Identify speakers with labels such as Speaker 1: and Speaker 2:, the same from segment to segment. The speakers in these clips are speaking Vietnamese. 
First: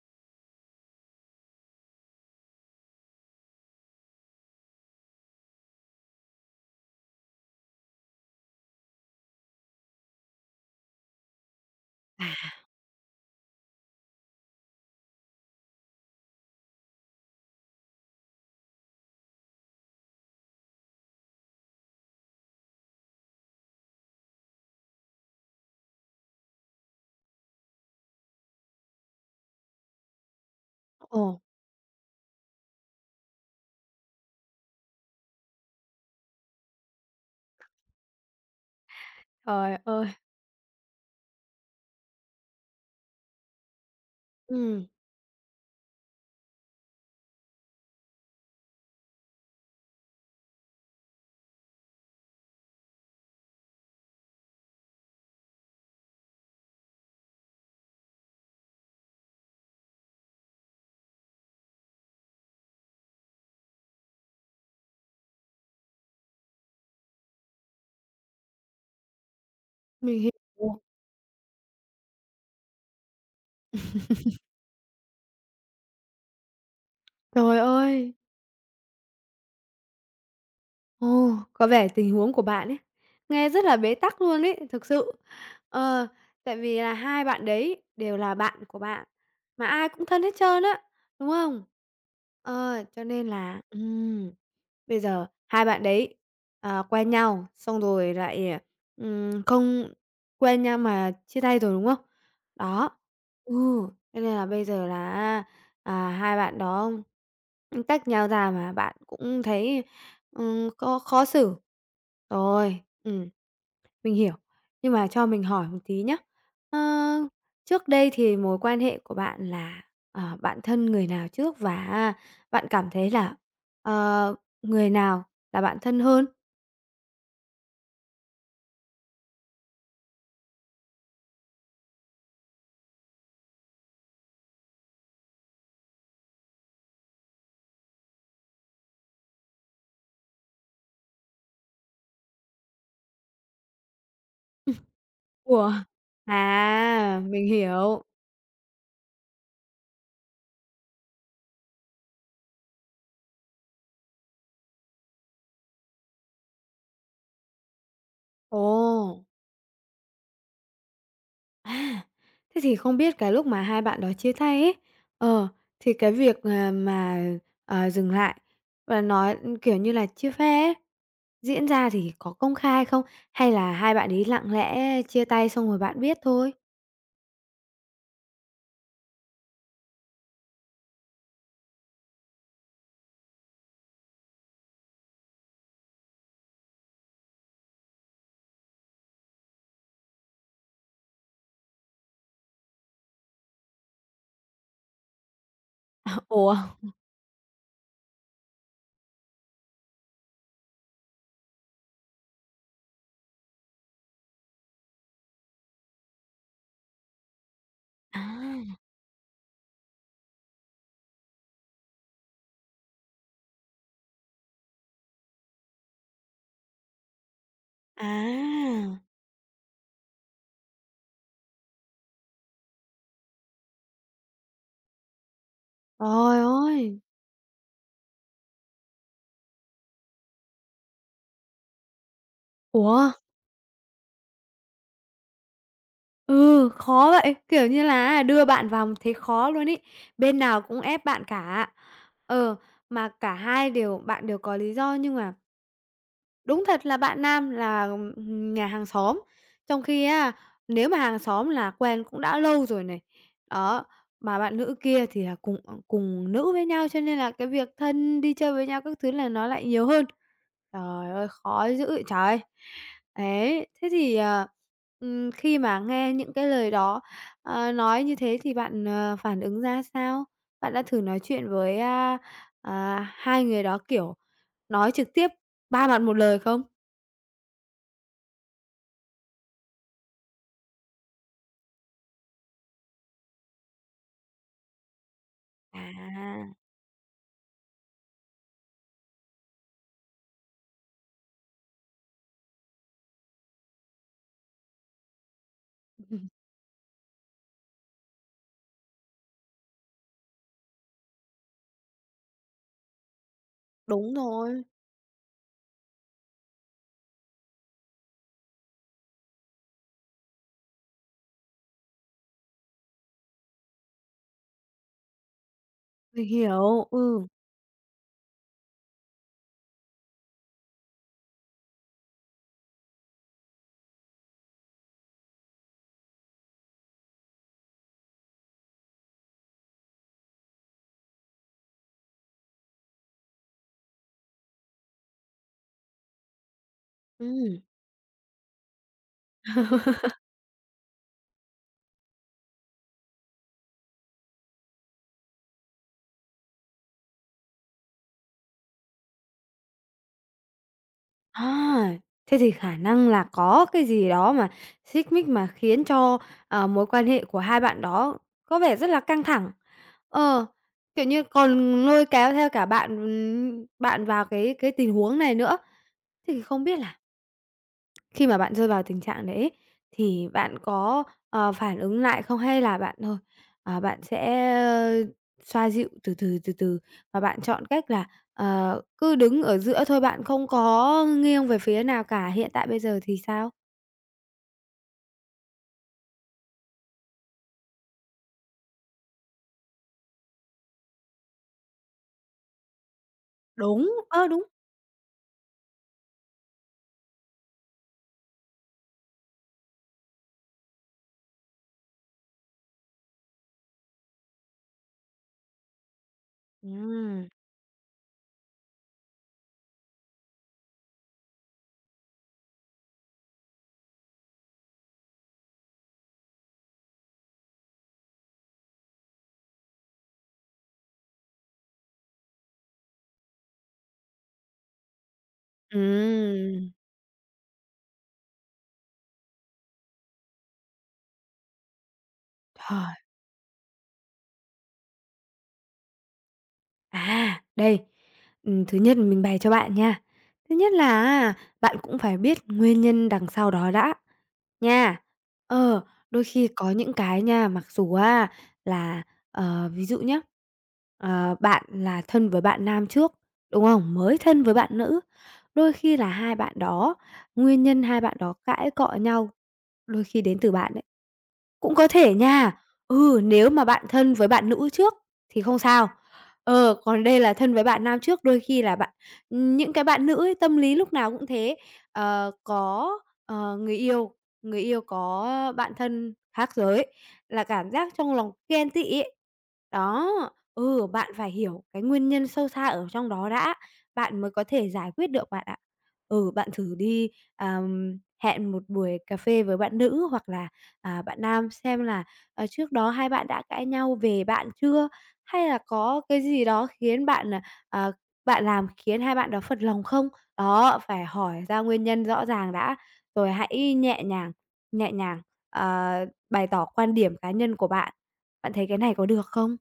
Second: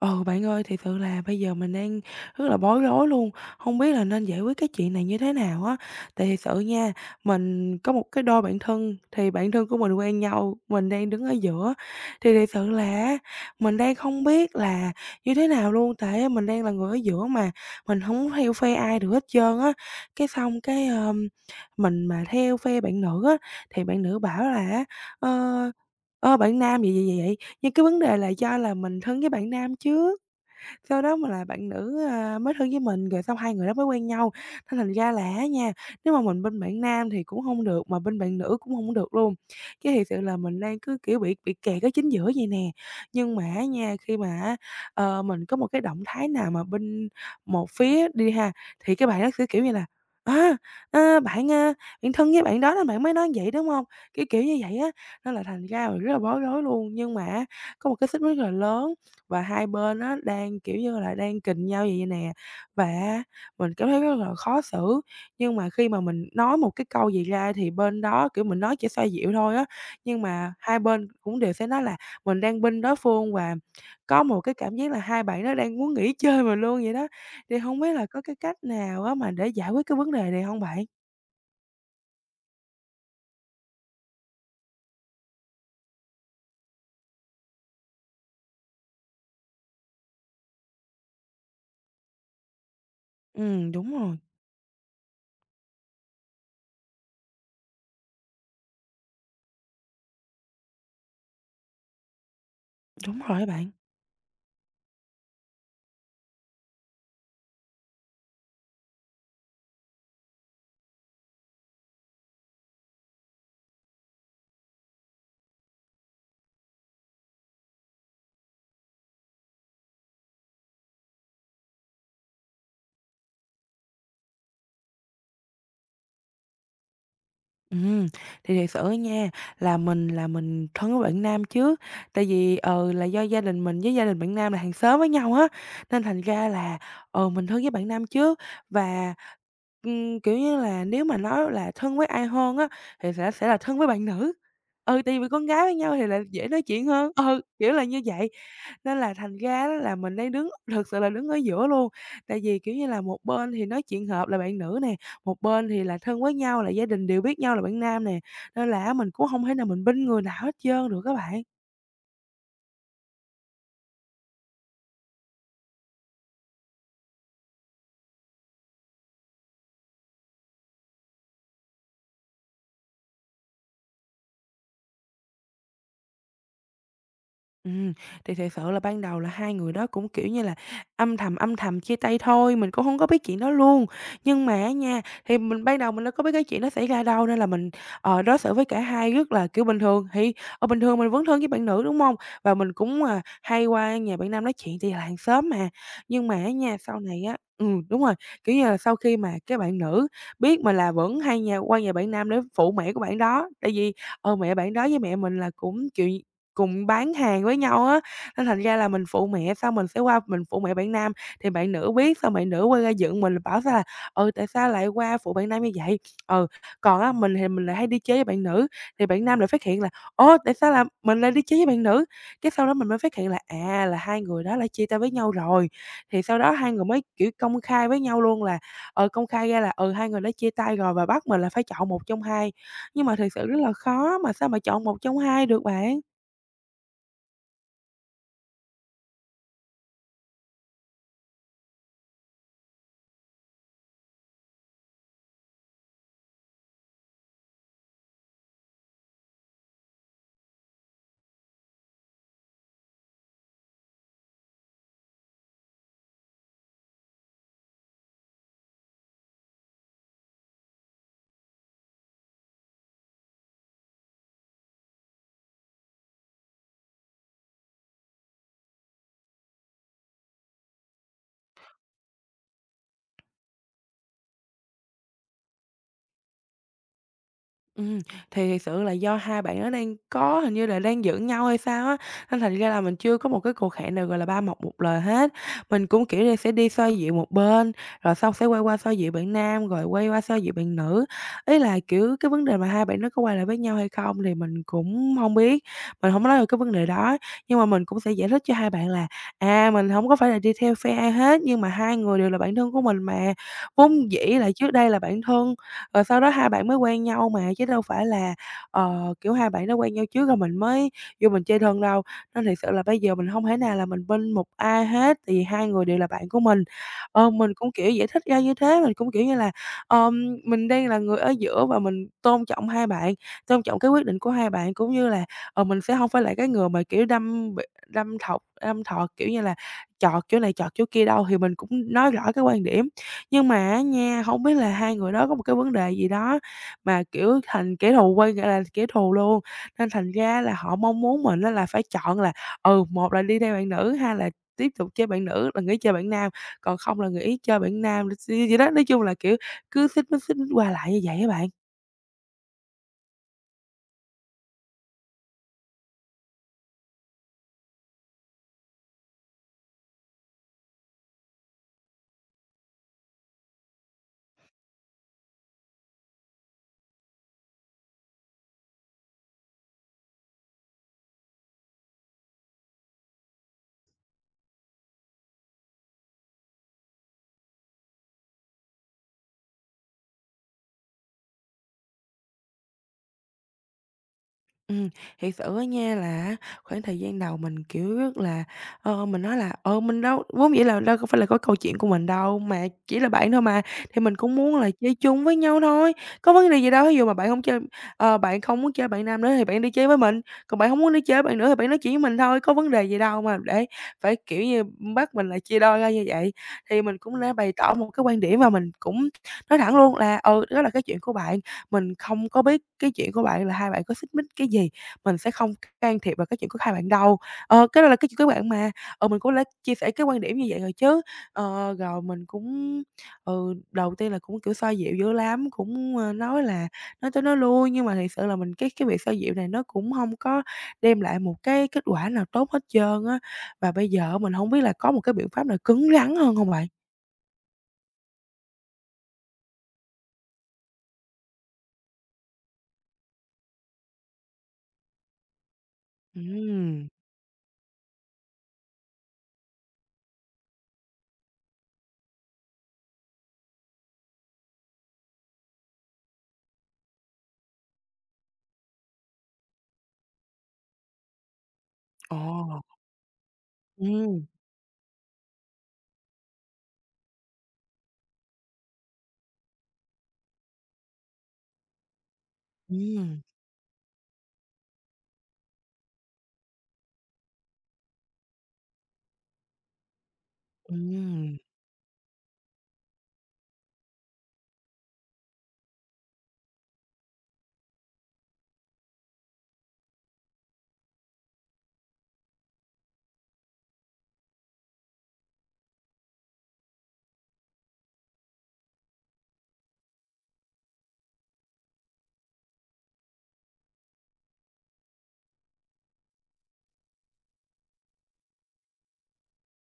Speaker 1: Ừ, bạn ơi, thì sự là bây giờ mình đang rất là bối rối luôn, không biết là nên giải quyết cái chuyện này như thế nào á. Tại thiệt sự nha, mình có một cái đôi bạn thân, thì bạn thân của mình quen nhau, mình đang đứng ở giữa,
Speaker 2: À.
Speaker 1: thì thiệt sự là mình đang không biết là như thế nào luôn, tại mình đang là người ở giữa mà, mình không theo phe ai được hết trơn á. Cái xong cái, mình mà theo phe bạn nữ á, thì bạn nữ bảo là á, ơ, bạn nam vậy, vậy, vậy, vậy nhưng cái vấn đề là do là mình thân với bạn nam chứ. Sau đó
Speaker 2: Ồ,
Speaker 1: mà là bạn nữ, à, mới thân với mình, rồi xong hai người đó mới quen nhau. Nên thành ra là á nha, nếu mà mình bên bạn nam thì cũng hông được, mà bên bạn nữ cũng hổng được luôn.
Speaker 2: trời
Speaker 1: Cái
Speaker 2: ơi!
Speaker 1: thiệt sự là mình đang cứ, kiểu, bị kẹt ở chính giữa vậy nè. Nhưng mà á nha, khi mà á,
Speaker 2: Ừm.
Speaker 1: mình có một cái động thái nào mà bên một phía đi ha, thì cái bạn đó sẽ, kiểu như là "À, a, bạn, a, bạn thân với bạn đó nên bạn mới nói vậy, đúng hông?" Kiểu như vậy á, nên là thành ra mình rất là bối rối luôn. Nhưng mà á, có một cái xích mích rất là lớn và hai bên á đang, kiểu như là, đang kình nhau vậy nè, và mình cảm thấy rất là khó xử. Nhưng mà khi mà mình nói một cái câu gì ra thì bên đó, kiểu, mình nói chỉ xoa dịu thôi á,
Speaker 2: Mình
Speaker 1: nhưng
Speaker 2: hiểu.
Speaker 1: mà hai bên cũng đều sẽ nói là mình đang binh đối phương và có một cái cảm giác là hai bạn nó đang muốn nghỉ chơi mình luôn vậy đó.
Speaker 2: Trời
Speaker 1: Thì không biết là
Speaker 2: ơi!
Speaker 1: có cái cách nào á mà để giải quyết cái vấn đề này không bạn?
Speaker 2: Ồ, có vẻ tình huống của bạn ấy nghe rất là bế tắc luôn ấy, thực sự. Ờ, Tại vì là hai bạn đấy đều là bạn của bạn, mà ai cũng thân hết trơn á, đúng không? Cho nên là,
Speaker 1: Ừ, đúng rồi.
Speaker 2: bây giờ hai bạn đấy, quen nhau, xong rồi lại, không quen nhau mà chia tay rồi, đúng không? Đó,
Speaker 1: Đúng rồi
Speaker 2: ừ,
Speaker 1: bạn.
Speaker 2: cho nên là bây giờ là hai bạn đó, tách nhau ra mà bạn cũng thấy có khó xử. Rồi, mình hiểu. Nhưng mà cho mình hỏi một tí nhá. Ơ, Trước đây thì mối quan hệ của bạn là, bạn thân người nào trước và bạn cảm thấy là, ờ, người nào là bạn thân hơn?
Speaker 1: Ừm, thì thiệt sự nha, là mình thân với bạn nam chứ tại vì, là do gia đình mình với gia đình bạn nam là hàng xóm với nhau á, nên thành ra là, mình thân với bạn nam trước. Và, kiểu như là, nếu mà nói là thân với ai hơn á, thì sẽ là thân với bạn nữ. Ừ, tại vì con gái
Speaker 2: Ủa.
Speaker 1: với nhau thì là dễ nói chuyện hơn,
Speaker 2: À,
Speaker 1: ừ,
Speaker 2: mình
Speaker 1: kiểu là như
Speaker 2: hiểu.
Speaker 1: vậy. Nên là thành ra á là mình đang đứng thực sự là đứng ở giữa luôn, tại vì, kiểu như là, một bên thì nói chuyện hợp là bạn nữ nè, một bên thì là thân với nhau là gia đình đều biết nhau là bạn nam nè,
Speaker 2: Ồ.
Speaker 1: nên là á mình cũng không thể nào mình binh người nào hết trơn được các bạn.
Speaker 2: À, thế thì không biết cái lúc mà hai bạn đó chia tay ấy, ờ, thì cái việc, dừng lại và nói, ừ, kiểu như là, chia phe ấy, diễn ra thì có công khai không? Hay là hai bạn ấy lặng lẽ chia tay xong rồi bạn biết thôi?
Speaker 1: Ừm, thì thật sự là ban đầu là hai người đó cũng, kiểu như là, âm thầm chia tay thôi, mình cũng hông có biết chuyện đó luôn. Nhưng mà á nha, thì mình ban đầu mình đâu có biết cái chuyện đó xảy ra đâu nên là mình, đối xử với cả hai rất là, kiểu, bình thường. Thì, bình thường mình vẫn thân với bạn nữ, đúng hông? Và mình cũng, à, hay qua nhà bạn nam nói chuyện tại vì là hàng xóm mà. Nhưng mà á
Speaker 2: Ủa?
Speaker 1: nha, sau này á đúng rồi, kiểu như là, sau khi mà cái bạn nữ biết mình là vẫn hay nhà qua nhà bạn nam để phụ mẹ của bạn đó, tại vì, mẹ bạn đó với mẹ mình là cũng, kiểu cùng bán hàng với nhau á,
Speaker 2: À.
Speaker 1: nên thành ra là mình phụ mẹ, xong mình sẽ qua mình phụ mẹ bạn nam, thì bạn nữ biết, xong bạn nữ quay ra dựng mình là bảo sao là "Ừ, tại sao lại qua phụ bạn nam như vậy?" Ừ, còn á, mình thì mình lại hay đi chơi với bạn nữ,
Speaker 2: À!
Speaker 1: thì bạn nam lại phát hiện là "Ồ, tại sao là mình lại đi chơi với bạn nữ?" Cái sau đó mình mới phát hiện là, à, là hai người đó đã chia tay với nhau rồi, thì
Speaker 2: Trời
Speaker 1: sau đó hai người
Speaker 2: ơi!
Speaker 1: mới, kiểu, công khai với nhau luôn là, công khai ra là, ừ, hai người đã chia tay rồi và bắt mình là phải chọn một trong hai.
Speaker 2: Ủa?
Speaker 1: Nhưng mà thực sự rất là khó, mà sao mà chọn một trong hai được bạn?
Speaker 2: Ừ, khó vậy, kiểu như là đưa bạn vào thấy khó luôn ấy, bên nào cũng ép bạn cả. Ờ, mà cả hai đều bạn đều có lý do nhưng mà đúng thật là bạn nam là, nhà hàng xóm, trong khi á, nếu mà hàng xóm là quen cũng đã lâu rồi này. Đó, mà bạn nữ kia thì là cùng, cùng nữ với nhau, cho nên là cái việc thân đi chơi với nhau các thứ là nó lại nhiều hơn. Trời ơi, khó giữ vậy trời! Ấy, thế thì, khi mà nghe những cái lời đó, nói như thế thì bạn, phản ứng ra sao? Bạn đã thử nói chuyện với, hai người đó, kiểu nói trực tiếp ba mặt một lời không?
Speaker 1: Ừm, thì thiệt sự là do hai bạn đó đang có hình như là đang giận nhau hay sao á, nên thành ra là mình chưa có một cái cuộc hẹn nào, gọi là, ba mặt một lời hết. Mình cũng, kiểu như,
Speaker 2: À,
Speaker 1: sẽ đi xoa dịu một bên, rồi xong sẽ quay qua xoa dịu bạn nam, rồi quay qua xoa dịu bạn nữ. Ý là, kiểu, cái vấn đề mà hai bạn nó có quay lại với nhau hay không thì mình cũng không biết, mình không nói được cái vấn đề đó, nhưng mà mình cũng sẽ giải thích cho hai bạn là, à, mình không có phải là đi theo phe ai hết, nhưng mà hai người đều là bạn thân của mình mà, vốn
Speaker 2: đúng
Speaker 1: dĩ là
Speaker 2: rồi,
Speaker 1: trước đây là bạn thân rồi sau đó hai bạn mới quen nhau mà, chứ đâu phải là, kiểu, hai bạn đó quen nhau trước rồi mình mới vô mình chơi thân đâu. Nên thiệt sự là bây giờ mình không thể nào là mình bên một ai hết, tại vì hai người đều là
Speaker 2: mình
Speaker 1: bạn của mình.
Speaker 2: hiểu, ừ.
Speaker 1: Mình cũng, kiểu, giải thích ra như thế, mình cũng, kiểu như là, mình đang là người ở giữa và mình tôn trọng hai bạn, tôn trọng cái quyết định của hai bạn, cũng như là, mình sẽ không phải là cái người mà, kiểu, đâm thọc đâm thọt, kiểu như là, chọt chỗ này chọt chỗ kia đâu, thì mình cũng nói rõ cái quan điểm. Nhưng mà á nha, hổng biết là hai người đó có một cái vấn đề gì đó mà, kiểu,
Speaker 2: Ừm.
Speaker 1: thành kẻ thù quay lại là kẻ thù luôn, nên thành ra là họ mong muốn mình á là phải chọn là, ừ, một là đi theo bạn nữ, hai là tiếp tục chơi bạn nữ là người chơi bạn nam, còn không là người chơi bạn nam, vậy đó. Nói chung là, kiểu, cứ xích mích qua lại như vậy á bạn.
Speaker 2: À, thế thì khả năng là có cái gì đó mà xích mích mà khiến cho, mối quan hệ của hai bạn đó có vẻ rất là căng thẳng. Ờ, kiểu như, còn lôi kéo theo cả bạn, bạn vào cái tình huống này nữa. Thế thì không biết là khi mà bạn rơi vào tình trạng đấy ấy, thì bạn có, phản ứng lại không? Hay là bạn thôi, bạn sẽ, xoa dịu từ từ, từ từ và bạn chọn cách là, cứ đứng ở giữa thôi, bạn không có nghiêng về phía nào cả, hiện tại bây giờ thì sao?
Speaker 1: Ừm, Thiệt sự á nha là khoảng thời gian đầu mình, kiểu, rất là, mình nói là "Ờ, mình đâu vốn dĩ là đâu có phải là có câu chuyện của mình đâu, mà chỉ là bạn thôi mà,
Speaker 2: Đúng.
Speaker 1: thì mình
Speaker 2: Ơ,
Speaker 1: cũng
Speaker 2: đúng.
Speaker 1: muốn là chơi chung với nhau thôi, có vấn đề gì đâu." Ví dụ mà bạn không muốn chơi bạn nam nữa thì bạn đi chơi với mình, còn bạn không muốn đi chơi với bạn nữa thì bạn nói chuyện với mình thôi, có vấn đề gì đâu mà để phải, kiểu như, bắt mình là chia đôi ra như vậy. Thì mình cũng
Speaker 2: Ừm.
Speaker 1: đã bày tỏ một cái quan điểm và mình cũng nói thẳng luôn là "Ừ, đó là cái chuyện của bạn, mình không có biết cái chuyện của bạn là hai bạn có xích mích cái gì, mình sẽ không can thiệp vào cái chuyện của hai bạn đâu. Ờ, cái đó là cái chuyện của bạn mà, ờ, mình cũng đã chia sẻ cái quan điểm như vậy rồi chứ." Rồi mình cũng, ừ, đầu tiên là cũng, kiểu, xoa dịu dữ lắm, cũng, ơ, nói là
Speaker 2: Ừm,
Speaker 1: nói tới nói lui, nhưng mà thiệt sự là mình cái việc xoa dịu này nó cũng không có đem lại một cái kết quả nào tốt hết
Speaker 2: trời.
Speaker 1: trơn á. Và bây giờ mình không biết là có một cái biện pháp nào cứng rắn hơn không bạn?
Speaker 2: À, đây, thứ nhất mình bày cho bạn nha. Thứ nhất là á, bạn cũng phải biết nguyên nhân đằng sau đó đã, nha. Ờ, đôi khi có
Speaker 1: Ừm,
Speaker 2: những cái nha, mặc dù á là, ví dụ nhé, bạn là thân với bạn nam trước, đúng không? Mới thân với bạn nữ, đôi khi là hai bạn đó, nguyên nhân hai bạn đó cãi cọ nhau đôi khi đến từ bạn đấy. Cũng có thể
Speaker 1: ồ,
Speaker 2: nha. Ừ, nếu mà bạn thân
Speaker 1: ừm,
Speaker 2: với bạn nữ trước thì không sao. Ờ, còn đây là thân với bạn nam trước, đôi khi là bạn những cái bạn nữ ấy, tâm lý lúc nào cũng thế, ờ, có,
Speaker 1: ừm,
Speaker 2: ờ, người yêu, người yêu có bạn thân khác giới là cảm giác trong lòng ghen tị ấy. Đó, ừ, bạn phải
Speaker 1: ừm.
Speaker 2: hiểu cái nguyên nhân sâu xa ở trong đó đã, bạn mới có thể giải quyết được bạn ạ. Ừ, bạn thử đi, hẹn một buổi cà phê với bạn nữ hoặc là bạn nam xem là, trước đó hai bạn đã cãi nhau về bạn chưa? Hay là có cái gì đó khiến bạn, ờ, bạn làm khiến hai bạn đó phật lòng không? Đó, phải hỏi ra nguyên nhân rõ ràng đã, rồi hãy nhẹ nhàng, ờ, bày tỏ quan điểm cá nhân của bạn. Bạn thấy cái này có được không?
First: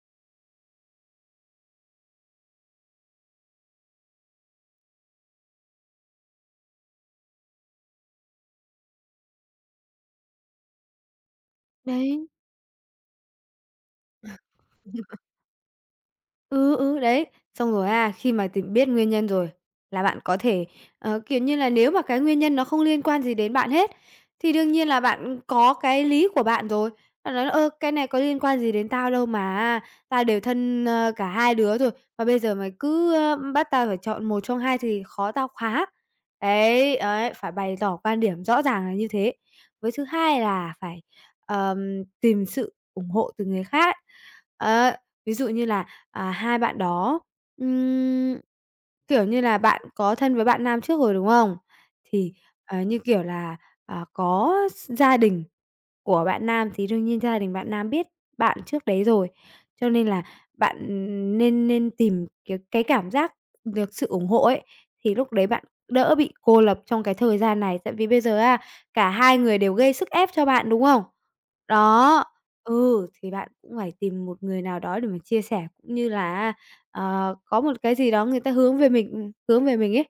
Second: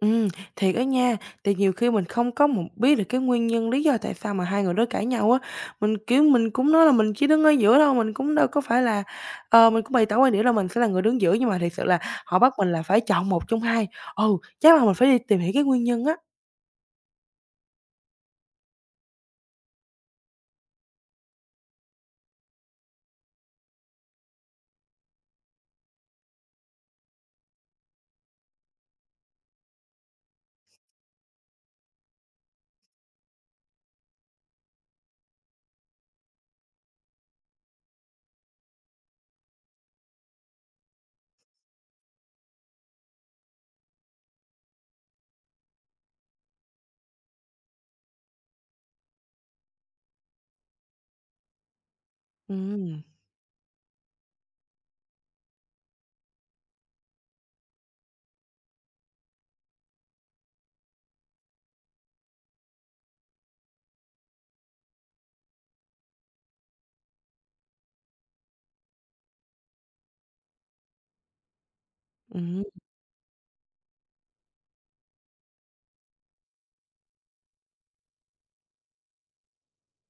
Speaker 1: Ừ, thiệt á nha, thì nhiều khi mình không có biết được cái nguyên nhân lý do tại sao mà hai người đó cãi nhau á. Mình, kiểu, mình cũng nói là mình chỉ đứng ở giữa đâu, mình cũng đâu có phải là ờ, mình cũng bày tỏ quan điểm là mình sẽ là người đứng giữa, nhưng mà thiệt sự là
Speaker 2: Đấy.
Speaker 1: họ bắt mình là phải chọn một trong hai. Ừ, chắc là mình phải đi tìm hiểu cái nguyên nhân á.
Speaker 2: Ừ, ừ, đấy. Xong rồi à khi mà tìm biết nguyên nhân rồi là bạn có thể, kiểu như là, nếu mà cái nguyên nhân nó không liên quan gì đến bạn hết, thì đương nhiên là bạn có cái lý của bạn rồi. Bạn nói là "Ơ, cái này có liên quan gì đến tao đâu mà, tao đều thân, cả hai đứa rồi, mà bây giờ mày cứ, bắt tao phải chọn một trong hai thì khó tao quá." Đấy, ấy, phải bày tỏ quan điểm rõ ràng là như thế. Với thứ hai là phải, tìm sự ủng hộ từ người khác. Ấy, ví dụ như là hai bạn đó, ừm, kiểu như là, bạn có thân với bạn nam trước rồi, đúng không? Thì, như
Speaker 1: Ừ,
Speaker 2: kiểu là, có s gia đình của bạn nam thì đương nhiên gia đình bạn nam biết bạn trước đấy rồi, cho nên là bạn, nên nên tìm cái cảm giác được sự ủng hộ ấy, thì lúc đấy bạn đỡ bị cô lập trong cái thời gian này. Tại vì bây giờ á, cả hai người đều gây sức ép cho bạn, đúng không? Đó,
Speaker 1: ừ,
Speaker 2: ừ, thì bạn cũng phải tìm một người nào đó để mà chia sẻ, cũng như là có một cái gì đó người ta hướng về mình, hướng về mình ấy,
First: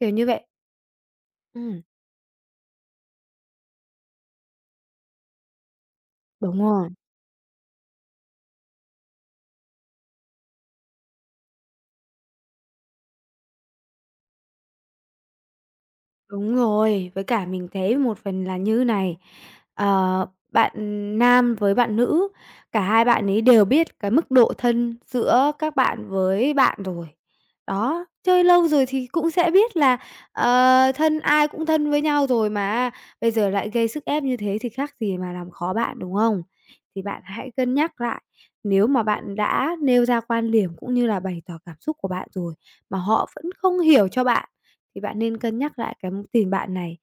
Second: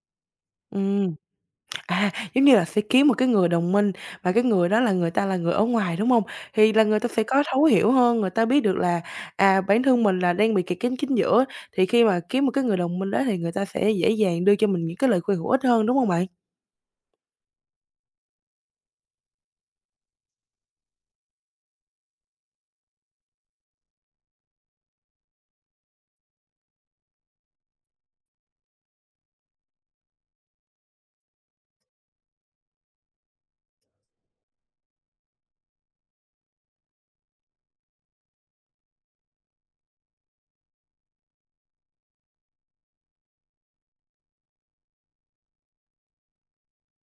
Speaker 2: kiểu như vậy.
Speaker 1: ừm.
Speaker 2: Ừm,
Speaker 1: À, giống như là sẽ kiếm một cái người đồng minh mà cái người đó là người ta là người ở ngoài, đúng hông?
Speaker 2: đúng
Speaker 1: Thì là
Speaker 2: rồi.
Speaker 1: người ta sẽ có thấu hiểu hơn, người ta biết được là, à, bản thân mình là đang bị kẹt cánh chính giữa, thì khi mà kiếm một cái người đồng minh đó thì người ta sẽ dễ dàng đưa cho mình những cái lời khuyên hữu ích hơn, đúng hông bạn?
Speaker 2: Đúng rồi, với cả mình thấy một phần là như này, ờ, bạn nam với bạn nữ, cả hai bạn ấy đều biết cái mức độ thân giữa các bạn với bạn rồi. Đó, chơi lâu rồi thì cũng sẽ biết là, thân ai cũng thân với nhau rồi mà, bây giờ lại gây sức ép như thế thì khác gì mà làm khó bạn, đúng không? Thì bạn hãy cân nhắc lại, nếu mà bạn đã nêu ra quan điểm cũng như là bày tỏ cảm xúc của bạn rồi, mà họ vẫn không hiểu cho bạn thì bạn nên cân nhắc lại cái tình bạn này.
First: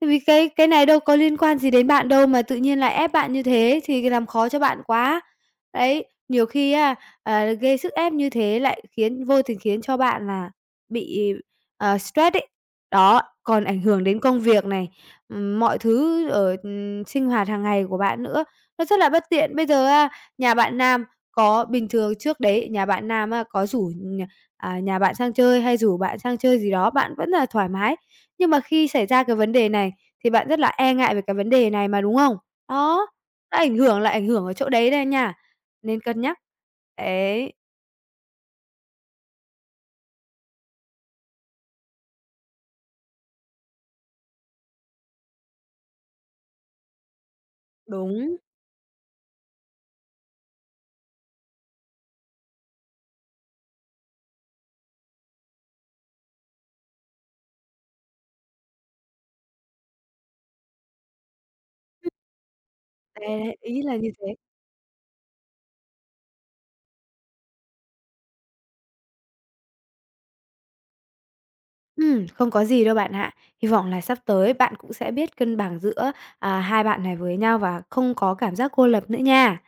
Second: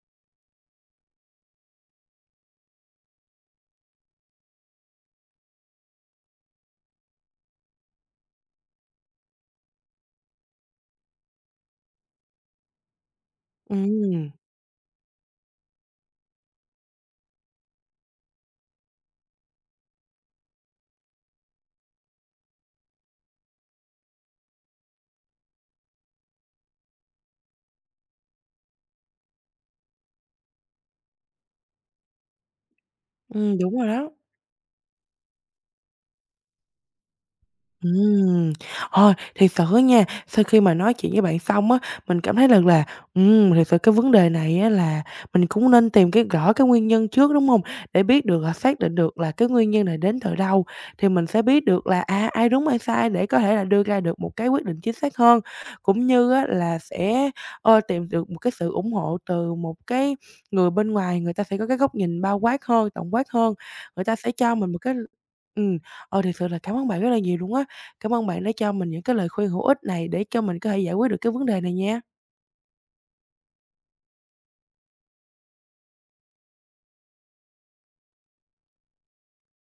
Speaker 2: Tại vì cái này đâu có liên quan gì đến bạn đâu mà tự nhiên lại ép bạn như thế thì làm khó cho bạn quá. Đấy, nhiều khi á, gây sức ép như thế lại khiến vô tình khiến cho bạn là bị, stress ấy. Đó, còn ảnh hưởng đến
Speaker 1: Ừm,
Speaker 2: công việc này, mọi thứ ở, sinh hoạt hàng ngày của bạn nữa, nó rất là bất tiện. Bây giờ á, nhà bạn nam có bình thường trước đấy nhà bạn nam á có rủ, nhà bạn sang chơi hay rủ bạn sang chơi gì đó, bạn vẫn là thoải mái. Nhưng mà khi xảy ra cái vấn đề này thì bạn rất là e ngại về cái vấn đề này mà, đúng không? Đó, nó ảnh
Speaker 1: đúng rồi
Speaker 2: hưởng là
Speaker 1: đó.
Speaker 2: ảnh hưởng ở chỗ đấy đây nha, nên cân nhắc. Đấy,
Speaker 1: Ừm, Thôi thì sự á nha, sau khi mà nói chuyện với bạn xong á, mình cảm thấy được là, thiệt sự cái vấn đề này á là mình cũng nên tìm cái rõ cái nguyên nhân trước, đúng không? Để biết
Speaker 2: đúng,
Speaker 1: được là xác định được là cái nguyên nhân này đến từ đâu, thì mình sẽ biết được là, à, ai đúng ai sai để có thể là đưa ra được một cái quyết định chính xác hơn. Cũng như á là sẽ, tìm được một cái sự ủng hộ từ một cái người bên ngoài, người ta sẽ có cái góc nhìn bao quát hơn, tổng
Speaker 2: đấy,
Speaker 1: quát hơn,
Speaker 2: đấy, ý là
Speaker 1: người
Speaker 2: như
Speaker 1: ta sẽ
Speaker 2: thế.
Speaker 1: cho mình một cái ừm, thiệt sự là cảm ơn bạn rất là nhiều luôn á. Cảm ơn bạn đã cho mình những cái lời khuyên hữu ích này để cho mình có thể giải quyết được cái vấn đề này nha.
Speaker 2: Không có gì đâu bạn ạ. Hy vọng là sắp tới bạn cũng sẽ biết cân bằng giữa, hai bạn này với nhau và không có cảm giác cô lập nữa nha.